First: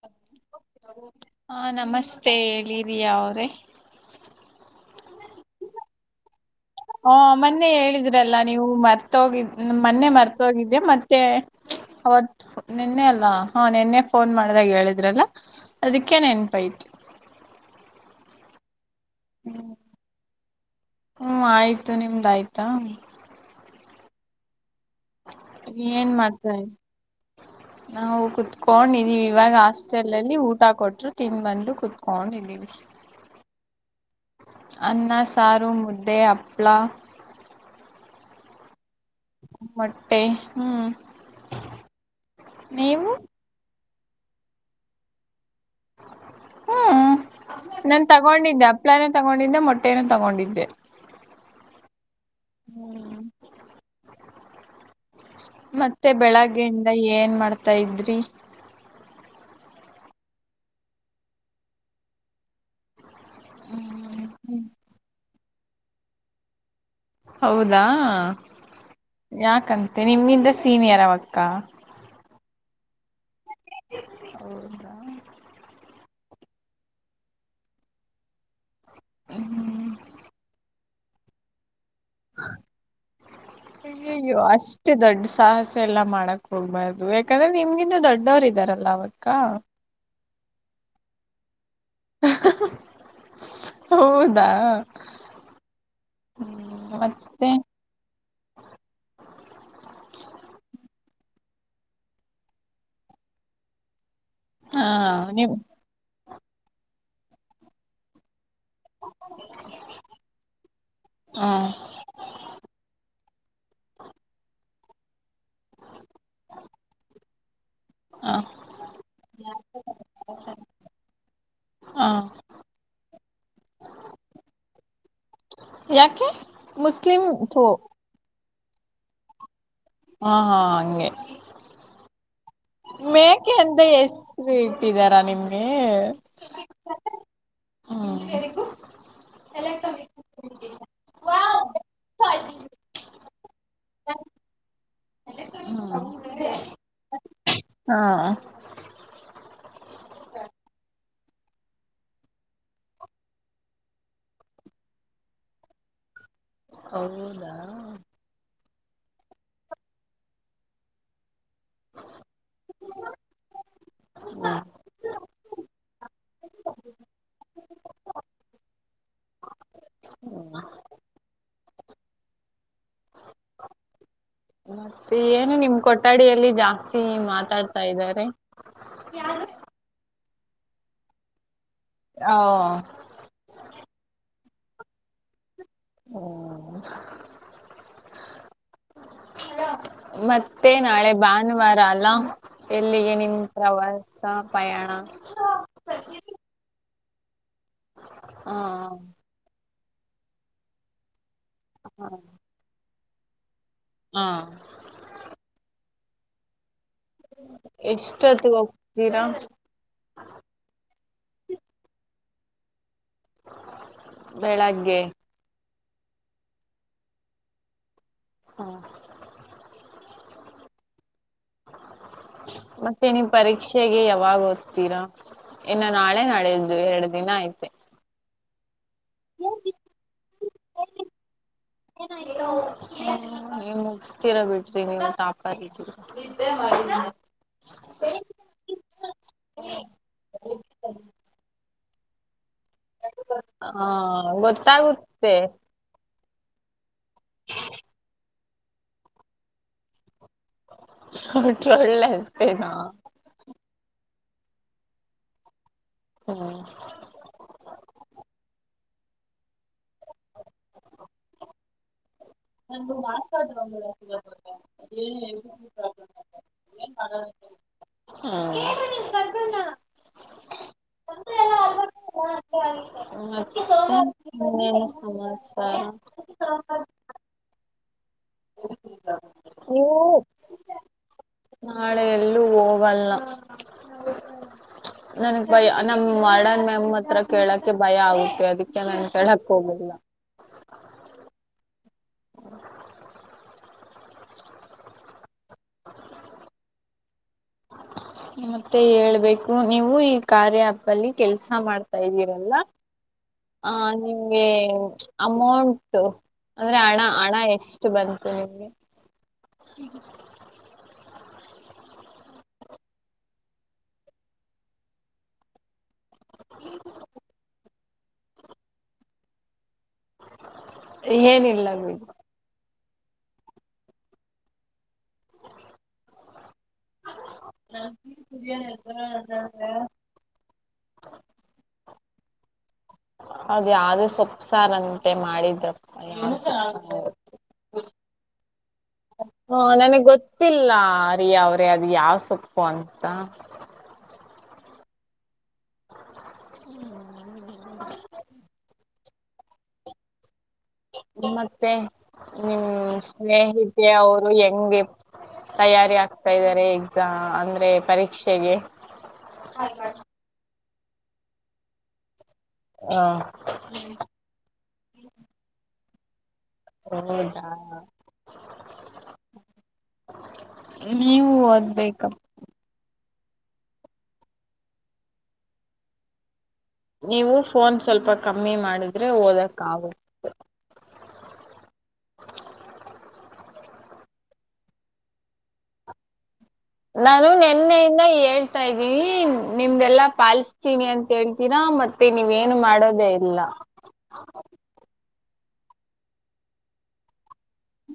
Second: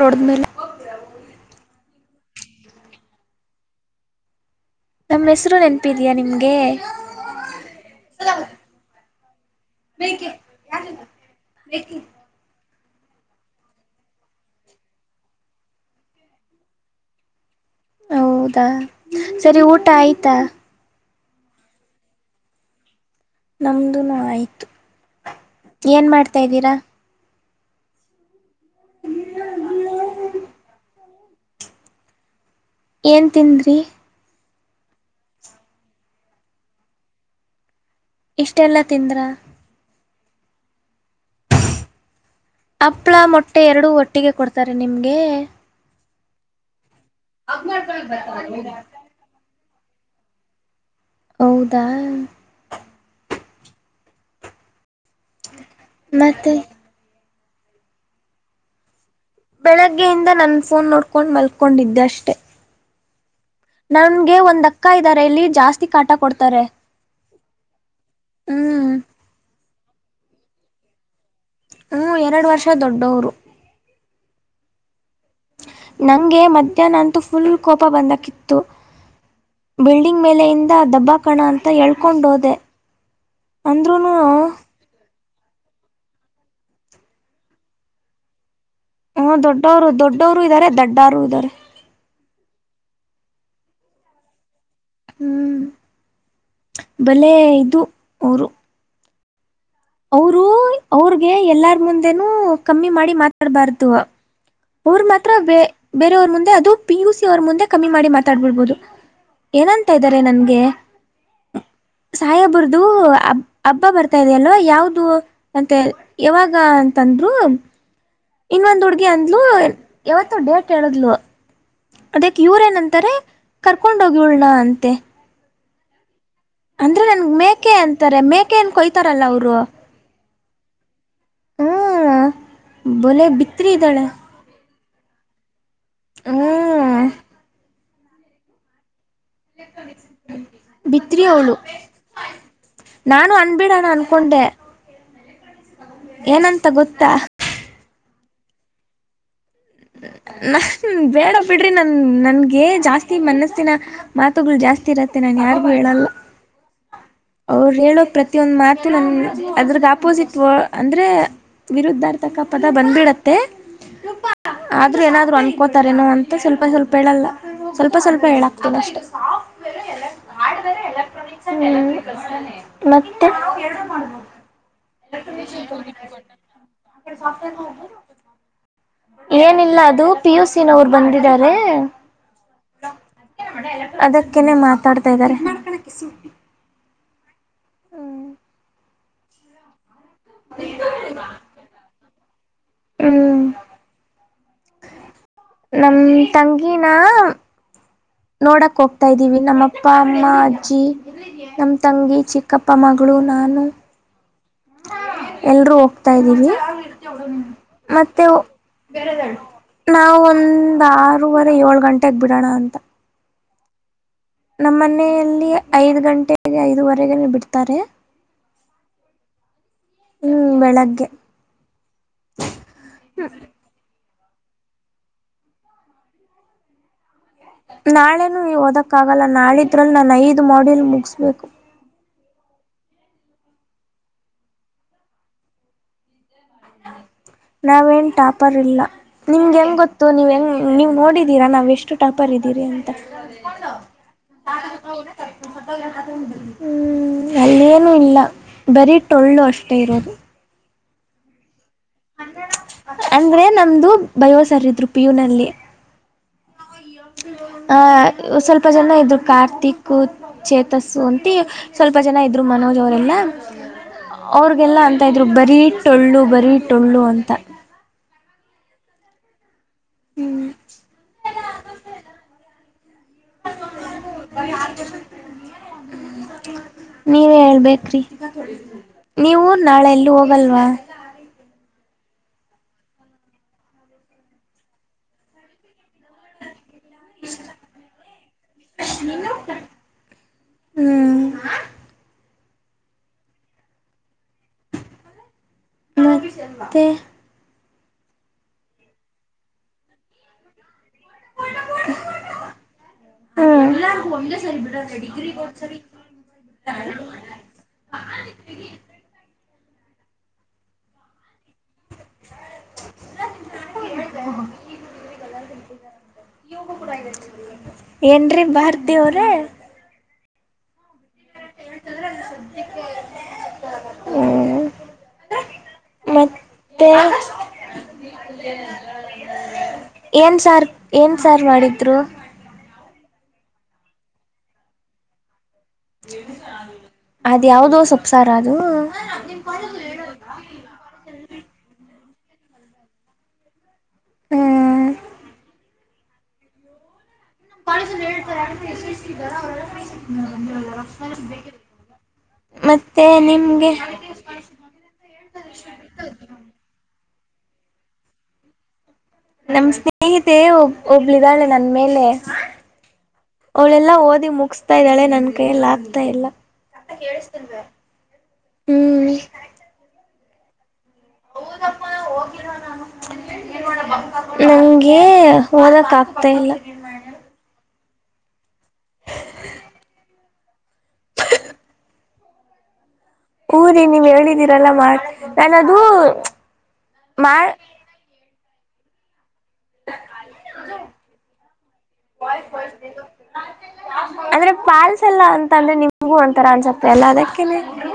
ನೋಡಿದ್ಮೇಲೆ ಹಾ ನಮಸ್ತೆ ತ್ತೆ ಹೇಳಿ ರಿಯ ಅವ್ರೆ ನಮ್ ಹೆಸರು ನೆನಪಿದಿಯಾ ನಿಮ್ಗೆ ಹ ಮೊನ್ನೆ ಹೇಳಿದ್ರಲ್ಲ ನೀವು ಮರ್ತ ಹೋಗಿದ್ ಮೊನ್ನೆ ಮರ್ತ್ ಹೋಗಿದ್ದೆ ಮತ್ತೆ ಅವತ್ ನಿೆನ್ನೆ ಅಲ್ಲಾ ಹಾ ನಿೆನ್ನೆ ಫೋನ್ ಮಾಡ್ದಾಗ ಹೇಳಿದ್ರಲ್ಲ ಅದಕ್ಕೆ ನೆನ್ಪೈತಿ [inaudible] ಹೌದಾ ಸರಿ ಊಟ ಆಯ್ತಾ ಹ್ಮ್ ಆಯ್ತು ನಿಮ್ದಯ್ತಾ ನಮ್ದುನು ಆಯ್ತು ಏನ್ ಮಾಡ್ತಾ ಇದ್ದೀರಾ ನಾವು ಕುತ್ಕೊಂಡಿದೀವಿ ಇವಾಗ ಹಾಸ್ಟೆಲ್ ಲಿ ಊಟ ಕೊಟ್ರು ತಿಂದ್ ಬಂದು ಕುೂತ್ಕೊಂಡ್ದೀವಿ ಏನ್ ತಿಂದ್ರಿ ಅನ್ನ ಸಾರು ಮುದ್ದೆ ಅಪ್ಳ ಇಷ್ಟೆಲ್ಲ ತಿಂದ್ರ ಮೊಟ್ಟೆ ಹ್ಮ್ ನೀವು ಹಪ್ಳ ಮೊಟ್ಟೆ ಎರಡು ಒಟ್ಟಿಗೆ ಕೊಡ್ತಾರ ನಿಮ್ಗೆ ಹ್ಮ್ ನನ್ ತಗೊಂಡಿದ್ದೆ ಹಪ್ಳಾನೇ ತಗೊಂಡಿದ್ದೆ ಮೊಟ್ಟೆನು ತಗೊಂಡಿದ್ದೆ ಹೌದಾ ಹ್ಮ್ ಮತ್ತೆ ಬೆಳಗ್ಗೆಯಿಂದ ಏನ್ ಮಾಡ್ತಾ ಇದ್ರಿ ಬೆಳಗ್ಗೆಯಿಂದ ನನ್ ಫೋನ್ ನೋಡ್ಕೊಂಡು ಮಲ್ಕೊಂಡಿದ್ದೆ ಅಷ್ಟೆ ನನ್ಗೆ ಒಂದ್ ಅಕ್ಕ ಇದ್ದಾರೆ ಇಲ್ಲಿ ಜಾಸ್ತಿ ಕಾಟ ಕೊಡ್ತಾರೆ ಹೌದಾ ಹ್ಮ್ ಯಾಕಂತೆ ನಿಮಿಂದ ಸೀನಿಯರ ಅವಕ್ಕ ಕ್ಕಾ ಷ ದೊಡ್ಡವರು ಹೌದ ನಂಗೆ ಮಧ್ಯಾಹ್ನ ಅಂತೂ ಫುಲ್ ಕೋಪ ಬಂದಕಿತ್ತು ಹ್ಮ್ ಬಿಲ್ಡಿಂಗ್ ಮೇಲೆ ಇಂದ ದಬ್ಬಾಕಣ ಅಂತ ಹೇಳ್ಕೊಂಡೋದೆ ಅಂದ್ರುನು ಅಯ್ಯಯ್ಯೋ ಅಷ್ಟು ದೊಡ್ಡ ಸಾಹಸ ಎಲ್ಲಾ ಮಾಡಕ್ ಹೋಗ್ಬಾರ್ದು ಯಾಕಂದ್ರೆ ನಿಮ್ ಗಿಂತ ದೊಡ್ಡವರಿದಾರಲ್ಲ ಅವಕ್ಕ ಹ್ಮ ದೊಡ್ಡವರು ದೊಡ್ಡವರು ಇದ್ದಾರೆ ದಡ್ಡರು ಇದ್ದಾರೆ ಹೌದಾ ಹ್ಮ್ ಹ್ಮ್ ಬಲೆ ಮತ್ತೆ ಇದು ಅವರು ಅವರು ಅವ್ರಗೆ ಎಲ್ಲಾರ್ ಮುಂದೆನೂ ಕಮ್ಮಿ ಮಾಡಿ ಮಾತಾಡ್ಬಾರ್ದು ಹಾ ಅವರು ಮಾತ್ರ ನೀವು ಬೆ ಬೇರೆಯವ್ರ ಮುಂದೆ ಅದು ಪಿ ಯು ಸಿ ಅವರ್ ಮುಂದೆ ಕಮ್ಮಿ ಮಾಡಿ ಮಾತಾಡ್ಬಿಬಹುದು ಏನಂತ ಇದ್ದಾರೆ ನನ್ಗೆ ಹಾ ಸಾಹೇಬ್ರುದು ಹ ಹಬ್ಬ ಬರ್ತಾ ಇದೆಯಲ್ವ ಯಾವ್ ದು ಅಂತ ಯಾವಾಗ ಅಂತಂದ್ರು ಹ ಇನ್ನೊಂದ್ ಹುಡ್ಗಿ ಅಂದ್ಲು ಯಾವತ್ತು ಡೇಟ್ ಹೇಳಿದ್ಲು ಹ ಅದಕ್ ಇವ್ರ ಏನಂತಾರೆ ಕರ್ಕೊಂಡೋಗ್ ಇವ್ಳನ್ನ ಅಂತರೆ ಯಾಕೆ ಅಂದ್ರೆ ಮುಸ್ಲಿಂ ನನ್ಗ್ ಥೋ ಮೇಕೆ ಅಂತಾರೆ ಮೇಕೆ ಏನ್ ಕೊಯ್ತಾರಲ್ಲ ಅವರು ಹಾ ಹಾ ಹಂಗೆ ಹ್ಮ್ ಬೊಲೆ ಮೇಕೆ ಬಿತ್ರಿ ಅಂತ ಇದ್ದಾಳೆ ಹೆಸ್ರು ಇಟ್ಟಿದಾರ ನಿಮ್ಗೆ ಹ್ಮ ಎರಗು ಬಿತ್ರಿ ಅವಳು ಹ್ಮ್ ನಾನು ಅನ್ಬೇಡ ಡ ಅನ್ಕೊಂಡೆ ಏನಂತ ಗೊತ್ತಾ ಹಾ ನಹ್ನ್ ಬೇಡ ಬಿಡ್ರಿ ನನ್ ನನ್ಗೆ ಜಾಸ್ತಿ ಮನಸ್ಸಿನ ಮಾತುಗಳು ಜಾಸ್ತಿ ಇರತ್ತೆ ನನ್ ಯಾರಿಗು ಹೇಳಲ್ಲ ಅವರು ಹೇಳೋ ಪ್ರತಿಯೊಂದ ಮಾತು ನನ್ನ ಅದ್ರಗ್ ಆಪೋಸಿಟ್ ವ ಅಂದ್ರೆ ವಿರುದ್ಧಾರ್ಥಕ ಪದ ಬಂದ್ಬಿಡತ್ತೆ ಆದ್ರೂ ಏನಾದ್ರು ಅನ್ಕೋತಾರೇನೋ ಅಂತ ಸ್ವಲ್ಪ ಸ್ವಲ್ಪ ಹೇಳಲ್ಲ ಸ್ವಲ್ಪ ಸ್ವಲ್ಪ ಹೇಳಕ್ತಿನಿ ಅಷ್ಟೇ ಹ್ಮ ಮತ್ತೆ ಮತ್ತೆ ಏನು ನಿಮ್ ಕೊಠಡಿಯಲ್ಲಿ ಜಾಸ್ತಿ ಮಾತಾಡ್ತಾ ಇದಾರೆ ಏನಿಲ್ಲ ಅದು ಪಿ ಯು ಸಿ ನವ್ರು ಬಂದಿದ್ದಾರೆ ಹ ಅಕೆನೆ ಮಾತಾಡ್ತಾ ಇದ್ದಾರೆ ಹ್ಮ ಹ್ಮ್ ನ [unintelligible] ಮತ್ತೆ ನಾಳೆ ಭಾನುವಾರ ಅಲ್ಲ ಎಲ್ಲಿಗೆ ನಿಮ ಹ್ಮ್ ಪ್ರವಾಸ ಪಯಣ ನಮ ತಂಗಿನ ಹಾ ನೋಡಕ್ ಹೋಗ್ತಾದೀವಿ ನಮ್ಮ ಅಪ್ಪ ಅಮ್ಮ ಅಜ್ಜಿ ನಮ್ಮ ತಂಗಿ ಚಿಕ್ಕಪ್ಪ ಮಗಳು ನಾನು ಹಾ ಎಲ್ರೂ ಹೋಗ್ತಾ ಇದ್ದೀವಿ ಮತ್ತೆ ಎಷ್ಟೊತ್ತಿಗೆ ಹೋಗ್ತೀರಾ ನಾವು ಒಂದ್ ಆರೂವರೆ ಏಳ್ ಗಂಟೆಗ್ ಬಿಡೋಣ ಅಂತ ನಮ್ ಬೆಳಗ್ಗೆ ಮನೆಯಲ್ಲಿ ಐದ್ ಗಂಟೆಗೆ ಐದುವರೆಗೆ ಬಿಡ್ತಾರೆ ಹಾ ಹ್ಮ್ ಬೆಳಗ್ಗೆ ಮತ್ತೆ ನಿವು ಪರೀಕ್ಷೆಗೆ ಯಾವಾಗ ಓದ್ತೀರಾ ಇನ್ನು ನಾಳೆ ನಡೆಯು ಎರಡು ದಿನ ಆಯ್ತೆ ನಾಳೆನೂ ಓದಕ್ಕಾಗಲ್ಲ ನಾಳಿದ್ರಲ್ಲಿ ನಾನು ಐದು ಮಾಡ್ಯೂಲ್ ಮುಗಿಸಬೇಕು ನೀವು ಮುಗತೀರಾ ಬಿಡ್ರಿ ನೀವು ಟಾಪರ್ ಇದಿರಿ ನಾವೇನ್ ಟಾಪರ್ ಇಲ್ಲ ನಿಮ್ಗೆ ಹೆಂಗ್ ಗೊತ್ತು ನೀವ್ ಹೆಂಗ ನೀವ್ ನೋಡಿದೀರಾ ನಾವ್ ಎಷ್ಟು ಟಾಪ್ಪರ್ ಇದಿರಿ ಅಂತ ಹಾ ಗೊತ್ತಾಗುತ್ತೆ ಹ್ಮ್ ಅಲ್ಲೇನುೂ ಇಲ್ಲ ಬರೀ ಟೊಳ್ಳು ಅಷ್ಟೇ ಇರೋದು ಹೌ ಅಂದ್ರೆ ನಮ್ದು ಬಯೋಸರಿದ್ರು ಪಿಯುನಲ್ಲಿ ಹ್ಮ್ ಹಾ ಸ್ವಲ್ಪ ಜನ ಇದ್ರು ಕಾರ್ತಿಕ್ ಚೇತಸ್ಸು ಅಂತಿ ಸ್ವಲ್ಪ ಜನ ಇದ್ರು ಮನೋಜ್ ಅವರೆಲ್ಲ ಮತ್ತೆ ಅವ್ರಗೆಲ್ಲ ಅಂತ ಇದ್ರು ಇನ್ನೇನು ಬರೀ ಟೊಳ್ಳು ಬರೀ ಟೊಳ್ಳು ಅಂತ ಹ್ಮ್ ಹ್ಮ್ ಮತ್ತೆ ಏನ್ ಸಮಾಚಾರ ನೀವೇ ಹೇಳ್ಬೇಕ್ರಿ ನೀವು ನಾಳೆ ನೀವು ಯಲ್ಲೂ ಹೋಗಲ್ವಾ ನಾಳೆ ಎಲ್ಲೂ ಹೋಗಲ್ಲ ನನ್ಗ್ ಭಯ ನಮ್ಮ ಮಾಡನ್ ನಮ್ಮ ಹತ್ರ ಕೇಳಕ್ಕೆ ಭಯ ಆಗುತ್ತೆ ಅದಕ್ಕೆ ನನ್ ಕೇಳಕ್ ಹೋಗಿಲ್ಲ ಹ್ಮ್ ಮತ್ತೆ ಮತ್ತೆ ಹೇಳ್ಬೇಕು ನೀವು ಈ ಕಾರ್ಯ ಆಪ್ ದಲ್ಲಿ ಕೆಲ್ಸ ಮಾಡ್ತಾ ಇದ್ದೀರಲ್ಲ ಹ್ಮ್ ಹಾ ನಿಮ್ಗೆ ಅಮೌಂಟ್ ಅಂದ್ರೆ ಹಣ ಹಣ ಎಷ್ಟು ಬರುತ್ತೆ ನಿಮ್ಗೆ [inaudible] ಏನ್ ರಿ ಭಾರತಿ ಅವರ್ರೆ ಏನಿಲ್ಲ ಬಿಡಿ ಹ್ಮ್ ಮತ್ [inaudible] ಏನ್ ಸಾರ್ ಏನ್ ಸಾರ್ ಮಾಡಿದ್ರು ಅದ್ ಯಾವ್ದೋ ಸೊಪ್ ಸಾರಂತೆ ಮಾಡಿದ್ರು ಅದ್ ಯಾವ್ದೋ ಸೊಪ್ಸಾರ ಅದು ಹಾ ನನಗ್ ಗೊತ್ತಿಲ್ಲ ಅರಿ ಅವ್ರೆ ಅದು ಯಾವ ಸೊಪ್ಪು ಅಂತ ಹಾಂ [unintelligible] ಮತ್ತೆ ನಿಮ ಮತ್ತೆ ನಿಮ್ಗೆ ಸ್ನೇಹಿತೆ ಅವರು ಹೆಂಗೆ ತಯಾರಿ ಆಗ್ತಾ ಇದ್ದಾರೆ ಎಕ್ಜ್ ಅಂದ್ರೆ ಪರೀಕ್ಷೆಗೆ. ನಮ್ ಸ್ನೇಹಿತೆ ಒಬ್ ಒಬ್ಳಿದಾಳೆ ನನ್ ಮೇಲೆ ಹ ಅವಳೆಲ್ಲಾ ಓದಿ ಮುಗಸ್ತಾ ಇದ್ದಾಳೆ ನನ್ ಕೈಯಲ್ಲ ಆಗ್ತಾ ಇಲ್ಲ ಹೌದಾ ಕೇಳ್ಸ್ತಿಲ್ವೇ ಹ್ಮ ನೀವು ಓದ್ಬೇಕ ನಂಗೆ ಓದಕ್ ಆಗ್ತಾ ಇಲ್ಲ ನೀವು ಫೋನ್ ಸ್ವಲ್ಪ ಕಮ್ಮಿ ಮಾಡಿದ್ರೆ ಓದಕ್ ಆಗುತೆ [inaudible] ಹು ರಿ ನೀವ್ ಹೇಳಿದೀರಲ್ಲ ಮಾಡ್ ನಾನ್ ಅದು ನಾನು ನೆನ್ನೆಯಿಂದ ಹೇಳ್ತಾ ಇದ್ದೀವಿ ನಿಮ್ದೆಲ್ಲಾ ಪಾಲಿಸತೀನಿ ಅಂತ ಹೇಳ್ತೀರಾ ಮತ್ತೆ ನೀವ್ ಏನು ಮಾಡೋದೇ ಇಲ್ಲ ಅಂದ್ರೆ ಪಾಲ್ಸ್ ಎಲ್ಲಾ ಅಂತ ಅಂದ್ರೆ ನಿಮ್ಗೂ ಒಂತರ ಅನ್ಸುತೆ ಎಲ್ಲ ಅದೆ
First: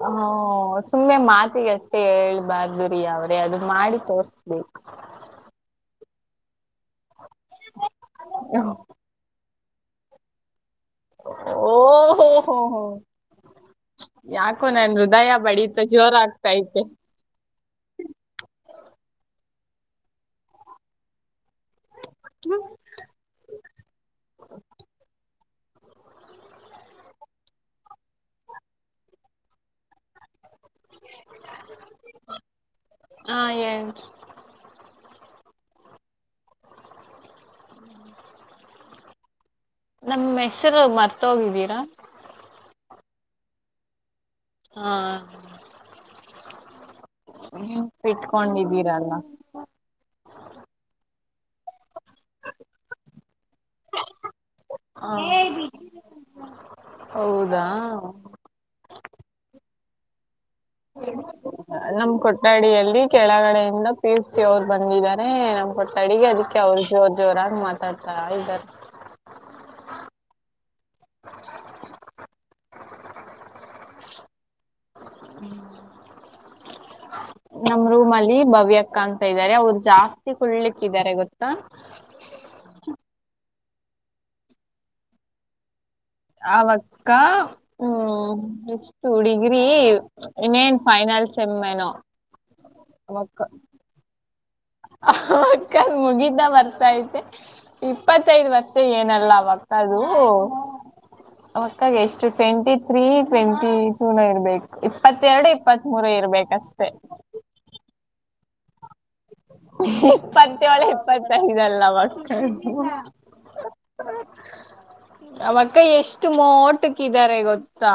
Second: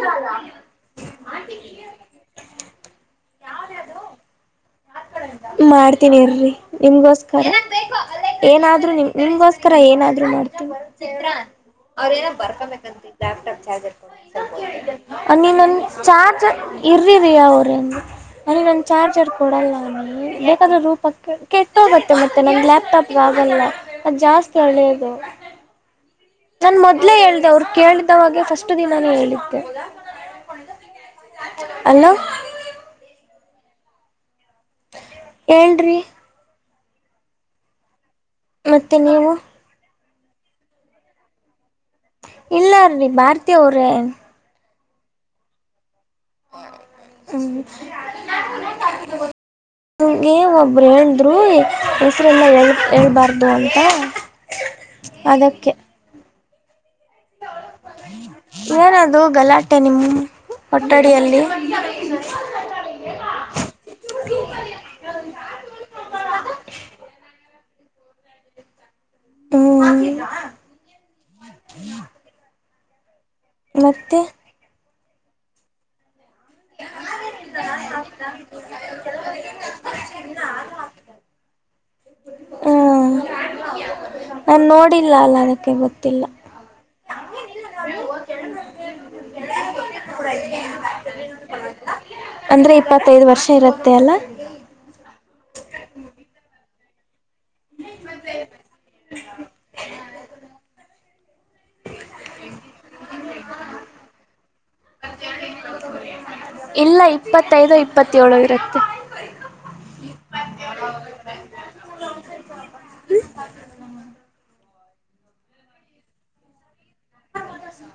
ಹ ಸುಮ್ಮ್ನೆ ಮಾತಿಗೆ ಅಷ್ಟೇ ಹೇಳ್ಬಾರ್ದ ರಿ ಅವ್ರೆ ಅದು ಮಾಡಿ ತೋರ್ಸ್ಬೇಕ್ ಮಾಡ್ತೀನಿ ರೀ ನಿಮ್ಗೋಸ್ಕರ ಏನಾದ್ರು ನಿಮ್ ನಿಮ್ಗೋಸ್ಕ ಕರ ಏನಾದ್ರು ಮಾಡ್ತೀನಿ ಓಹೋ ಅವ್ರೇನೊ ಹೋ ಹೋ ಬರಕೊಬೇಕಂತೆ ಲ್ಯಾಪ್ಟಾಪ್ ಚಾರ್ಜರ್ ಕೊಡು ಯಾಕೋ ನನ್ ಹೃದಯ ಅಮ್ಮಿ ನನ್ ಬಡಿತ ಜೋರ್ ಆಗ್ತಾ ಚಾರ್ಜರ್ ಐತೆ ಇರಿರೀ ಅವ್ರೇನು ನನಗ್ ನನ್ನ ಚಾರ್ಜರ್ ಕೊಡಲ್ಲ ಬೇಕಾಂದ್ರೆ ರೂಪಕ್ಕ ಕೆಟ್ಟೋಗುತ್ತೆ ಮತ್ತೆ ನಂಗೆ ಲ್ಯಾಪ್ ಟಾಪ್ ಗೆ ಆಗಲ್ಲ ಅದು ಜಾಸ್ತಿ ಹಳ್ಳೆದು ನನ್ ಮೊದ್ಲೇ ಹೇಳ್ದೆ ಅವ್ರ ಕೇಳಿದವಾಗೆ ಫಸ್ಟ್ ದಿನಾನೆ ಹೇಳಿದ್ದೆ. ಅಲೋ ಹಾ ಹೇಳ್ ಅಣ್ಣ ಹೇಳ್ ರೀ ಮತ್ತೆ ನೀವು ನಮ್ ಹೆಸರು ಮರ್ತೊಗಿದ್ರೀರಾ ಇಲ್ಲ ರೀ. ಭಾರತಿ ಅವ್ರೇ. ಹಾ ಹ್ಮ ನೆನ್ಪಿಟ್ಕೊಂಡಿದ್ದೀರಲ್ಲ ನಿವ್ ಒಬ್ರೆ ರೀ ಹೆಸರ್ ಎಲ್ಲಾ ಹೇಳ್ಬಾರ್ದು ಅಂತ ಅದಕ್ಕೆ ಹೌದಾ ಏನದು ಗಲಾಟೆ ನಿಮ್ ನಮ್ ಕೊಠಡಿಯಲ್ಲಿ ಕೆಳಗಡೆಯಿಂದ ಪೀತ್ಸಿ ಅವರು ಬಂದಿದ್ದಾರೆ. ಕೊಟ್ಟ ಅಡಿಗೆ ಅದಕ್ಕೆ ಅವ್ರು ಜೋರ್ ಜೋರಾಗಿ ಮಾತಾಡ್ತಾರ ಇದ್ದಾರೆ. ಹ ಮತ್ತೆ ಹ್ಮ್ [unintelligible] ಹ [unintelligible] ನಮ್ ರೂಮ್ ಅಲ್ಲಿ ಭವ್ಯಕ್ಕ ಅಂತ ಇದ್ದಾರೆ ಅವರು ಜಾಸ್ತಿ ಕುಳ್ಳಿಕ್ಕೆ ಇದ್ದಾರೆ ಗೊತ್ತಾ? ಹ್ಮ ನನ್ ನೋಡಿಲ್ಲ ಅಲ್ಲ ಅದಕ್ಕೆ ಗೊತ್ತ್ ತ್ತಿಲ್ಲ ಅವಕ್ಕ ಹ್ಮ್ ಎಷ್ಟು ಡಿಗ್ರಿ ಇನ್ನೇನ್ ಫೈನಲ್ ಸೆಮ್ ಏನೋ [unintelligible] ಅಂದ್ರೆ ಇಪ್ಪತ್ತೈದು ವರ್ಷ ಇರುತ್ತೆ ಅಲ್ಲ. ಅ ಅಕ್ಕ ಮುಗಿತ್ತ ಬರ್ತೈತೆ ಇಪ್ಪತ್ತೈದ್ ವರ್ಷ ಏನಲ್ಲ ಅವಕ್ಕವು ಅವು ಅಕ್ಕಾಗ ಎಷ್ಟು ಟ್ವೆಂಟಿ ತ್ರೀ ಟ್ವೆಂಟಿ ಟೂನ ಇರ್ಬೇಕು. ಇಪ್ಪತ್ತೆರಡು ಇಪ್ಪತ್ ಮೂರು ಇರ್ಬೇಕು ಇಲ್ಲ ಇಪ್ಪತ್ತೈದು ಇಪ್ಪತ್ತೇಳು ಇರುತ್ತೆ. ಹಾ ಇಪ್ಪತ್ತೇಳು ಇಪ್ಪತ್ತೈದಲ್ಲ ಅವಕ್ಕ [unintelligible] ಹ್ಮ ಅವಕ್ಕ ಎಷ್ಟು ಮೋಟಕ್ಕ್ ಕ್ಕಿದ್ದಾರೆ ಗೊತ್ತಾ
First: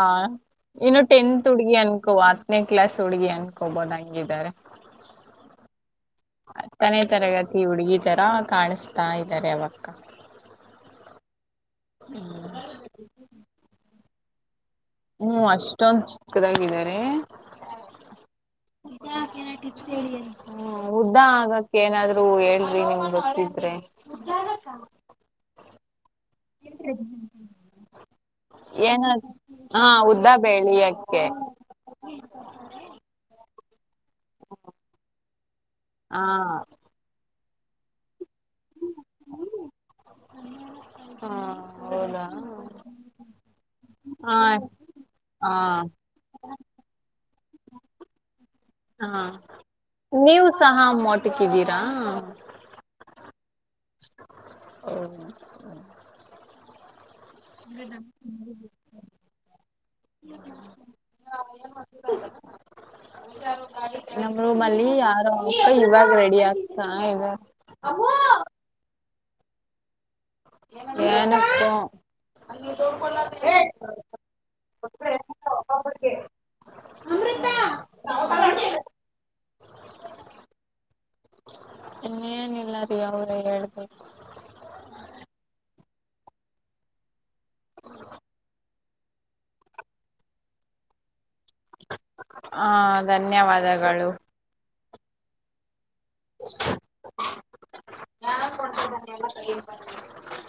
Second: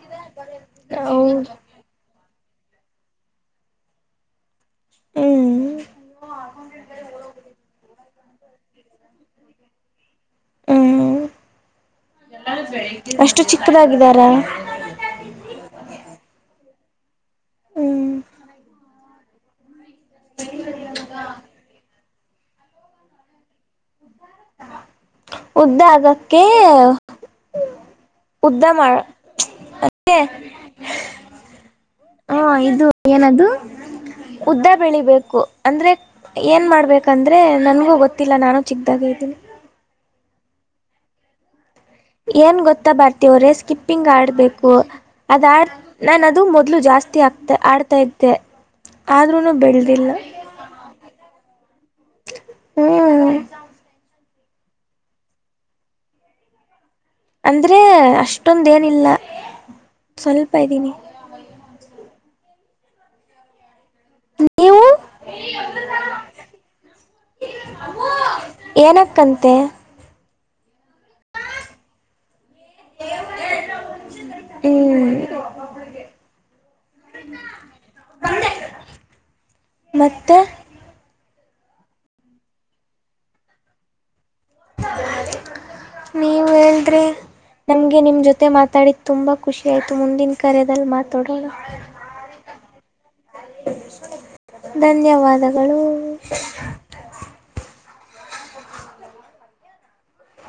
ಇನ್ನು ಟೆಂತ್ ಹೌದು ಹುಡ್ಗಿ ಅನ್ಕೋ ಹತ್ತನೆ ಕ್ಲಾಸ್ ಹುಡುಗಿ ಅನ್ಕೊಬೋದು ಹಂಗಿದ್ದಾರೆ ಹ್ಮ್ ಹತ್ತನೆೇ ತರಗತಿ ಹುಡುಗಿ ತರ ಕಾಣಿಸ್ತಾ ಇದ್ದಾರೆ ಅವಕ್ಕ. ಹ್ಮ್ ಅಷ್ಟು ಚಿಕ್ಕದಾಗಿದ್ದಾರ ಹ್ಮ್ ಅಷ್ಟೊಂದ್ [unintelligible] ಹ್ಮ್ ಉದ್ದ ಆಗಕ್ಕೆ ಏನಾದ್ರೂ ಹೇಳ್ರಿ ನಿಮ್ ಗೊತ್ತಿದ್ರೆ. ಉದ್ದ [unintelligible] ಮಾಡ ಏನ ಹಾ ಉದ್ದ ಬೆೇಳಿ ಯಕೆ ಹಾ ಇದು ಏನದು ಉದ್ದ ಬೆಳಿಬೇಕು ಅಂದ್ರೆ ಹಾ ಏನ್ ಮಾಡ್ಬೇಕಂದ್ರ ಅಂದ್ರೆ ನನ್ಗೂ ಗೊತ್ತಿಲ್ಲ ನಾನು ಚಿಕ್ಕದಾಗಿ ಇದ್ದೀನಿ ಹ್ಮ ಏನ್ ಗೊತ್ತಾ ಭಾರತಿ ಅವರೇ ಸ್ಕಿಪ್ಪಿಂಗ್ ಹಾ ಆಡ್ಬೇಕು ಅದ ಹಾ ಆಡ್ ನಾನ ಅದು ಮ ಜಾಸ್ತಿ ಆ ಆಡ್ತಾ ಇದೆ ಹಾ ಆದ್ರೂನು ಬೆಳ ನೀವು ಸಹ ಮೋಟಕ್ಕಿದ್ದೀರಾ ಹ್ಮ್ ಅಂದ್ರೆ ಅಷ್ಟೊಂದ ಏನಿಲ್ಲ ಸ್ವಲ್ಪ ಇದ್ದೀನಿ ನಮ್ ರೂಮ್ ಅಲ್ಲಿ ನೀವು ಯಾರ ಅಕ್ಕ ಇವಾಗ ರೆಡಿ ಆಗ್ತಾ ಈಗ ಕಂತೆ ಏನುಕೊ ಹ್ಮ್ ಬಂದೆ ಮತ್ತೆ ಇನ್ನೇನಿಲ್ಲ ರೀ [unintelligible] ನೀವು ಹೇಳ್ರಿ ನಮ್ಗೆ ನಿಮ ಜೊತೆ ಮಾತಾಡಿ ತುಂಬಾ ಖುಷಿ ಆಯಿತು ಮುಂದಿನ ಕರೆದಲ್ಲಿ ಮಾ ತೋಡಣ ಹಾ ಧನ್ಯವಾದಗಳು [unintelligible] ಧನ್ಯವಾದಗಳು [unintelligible] [unintelligible]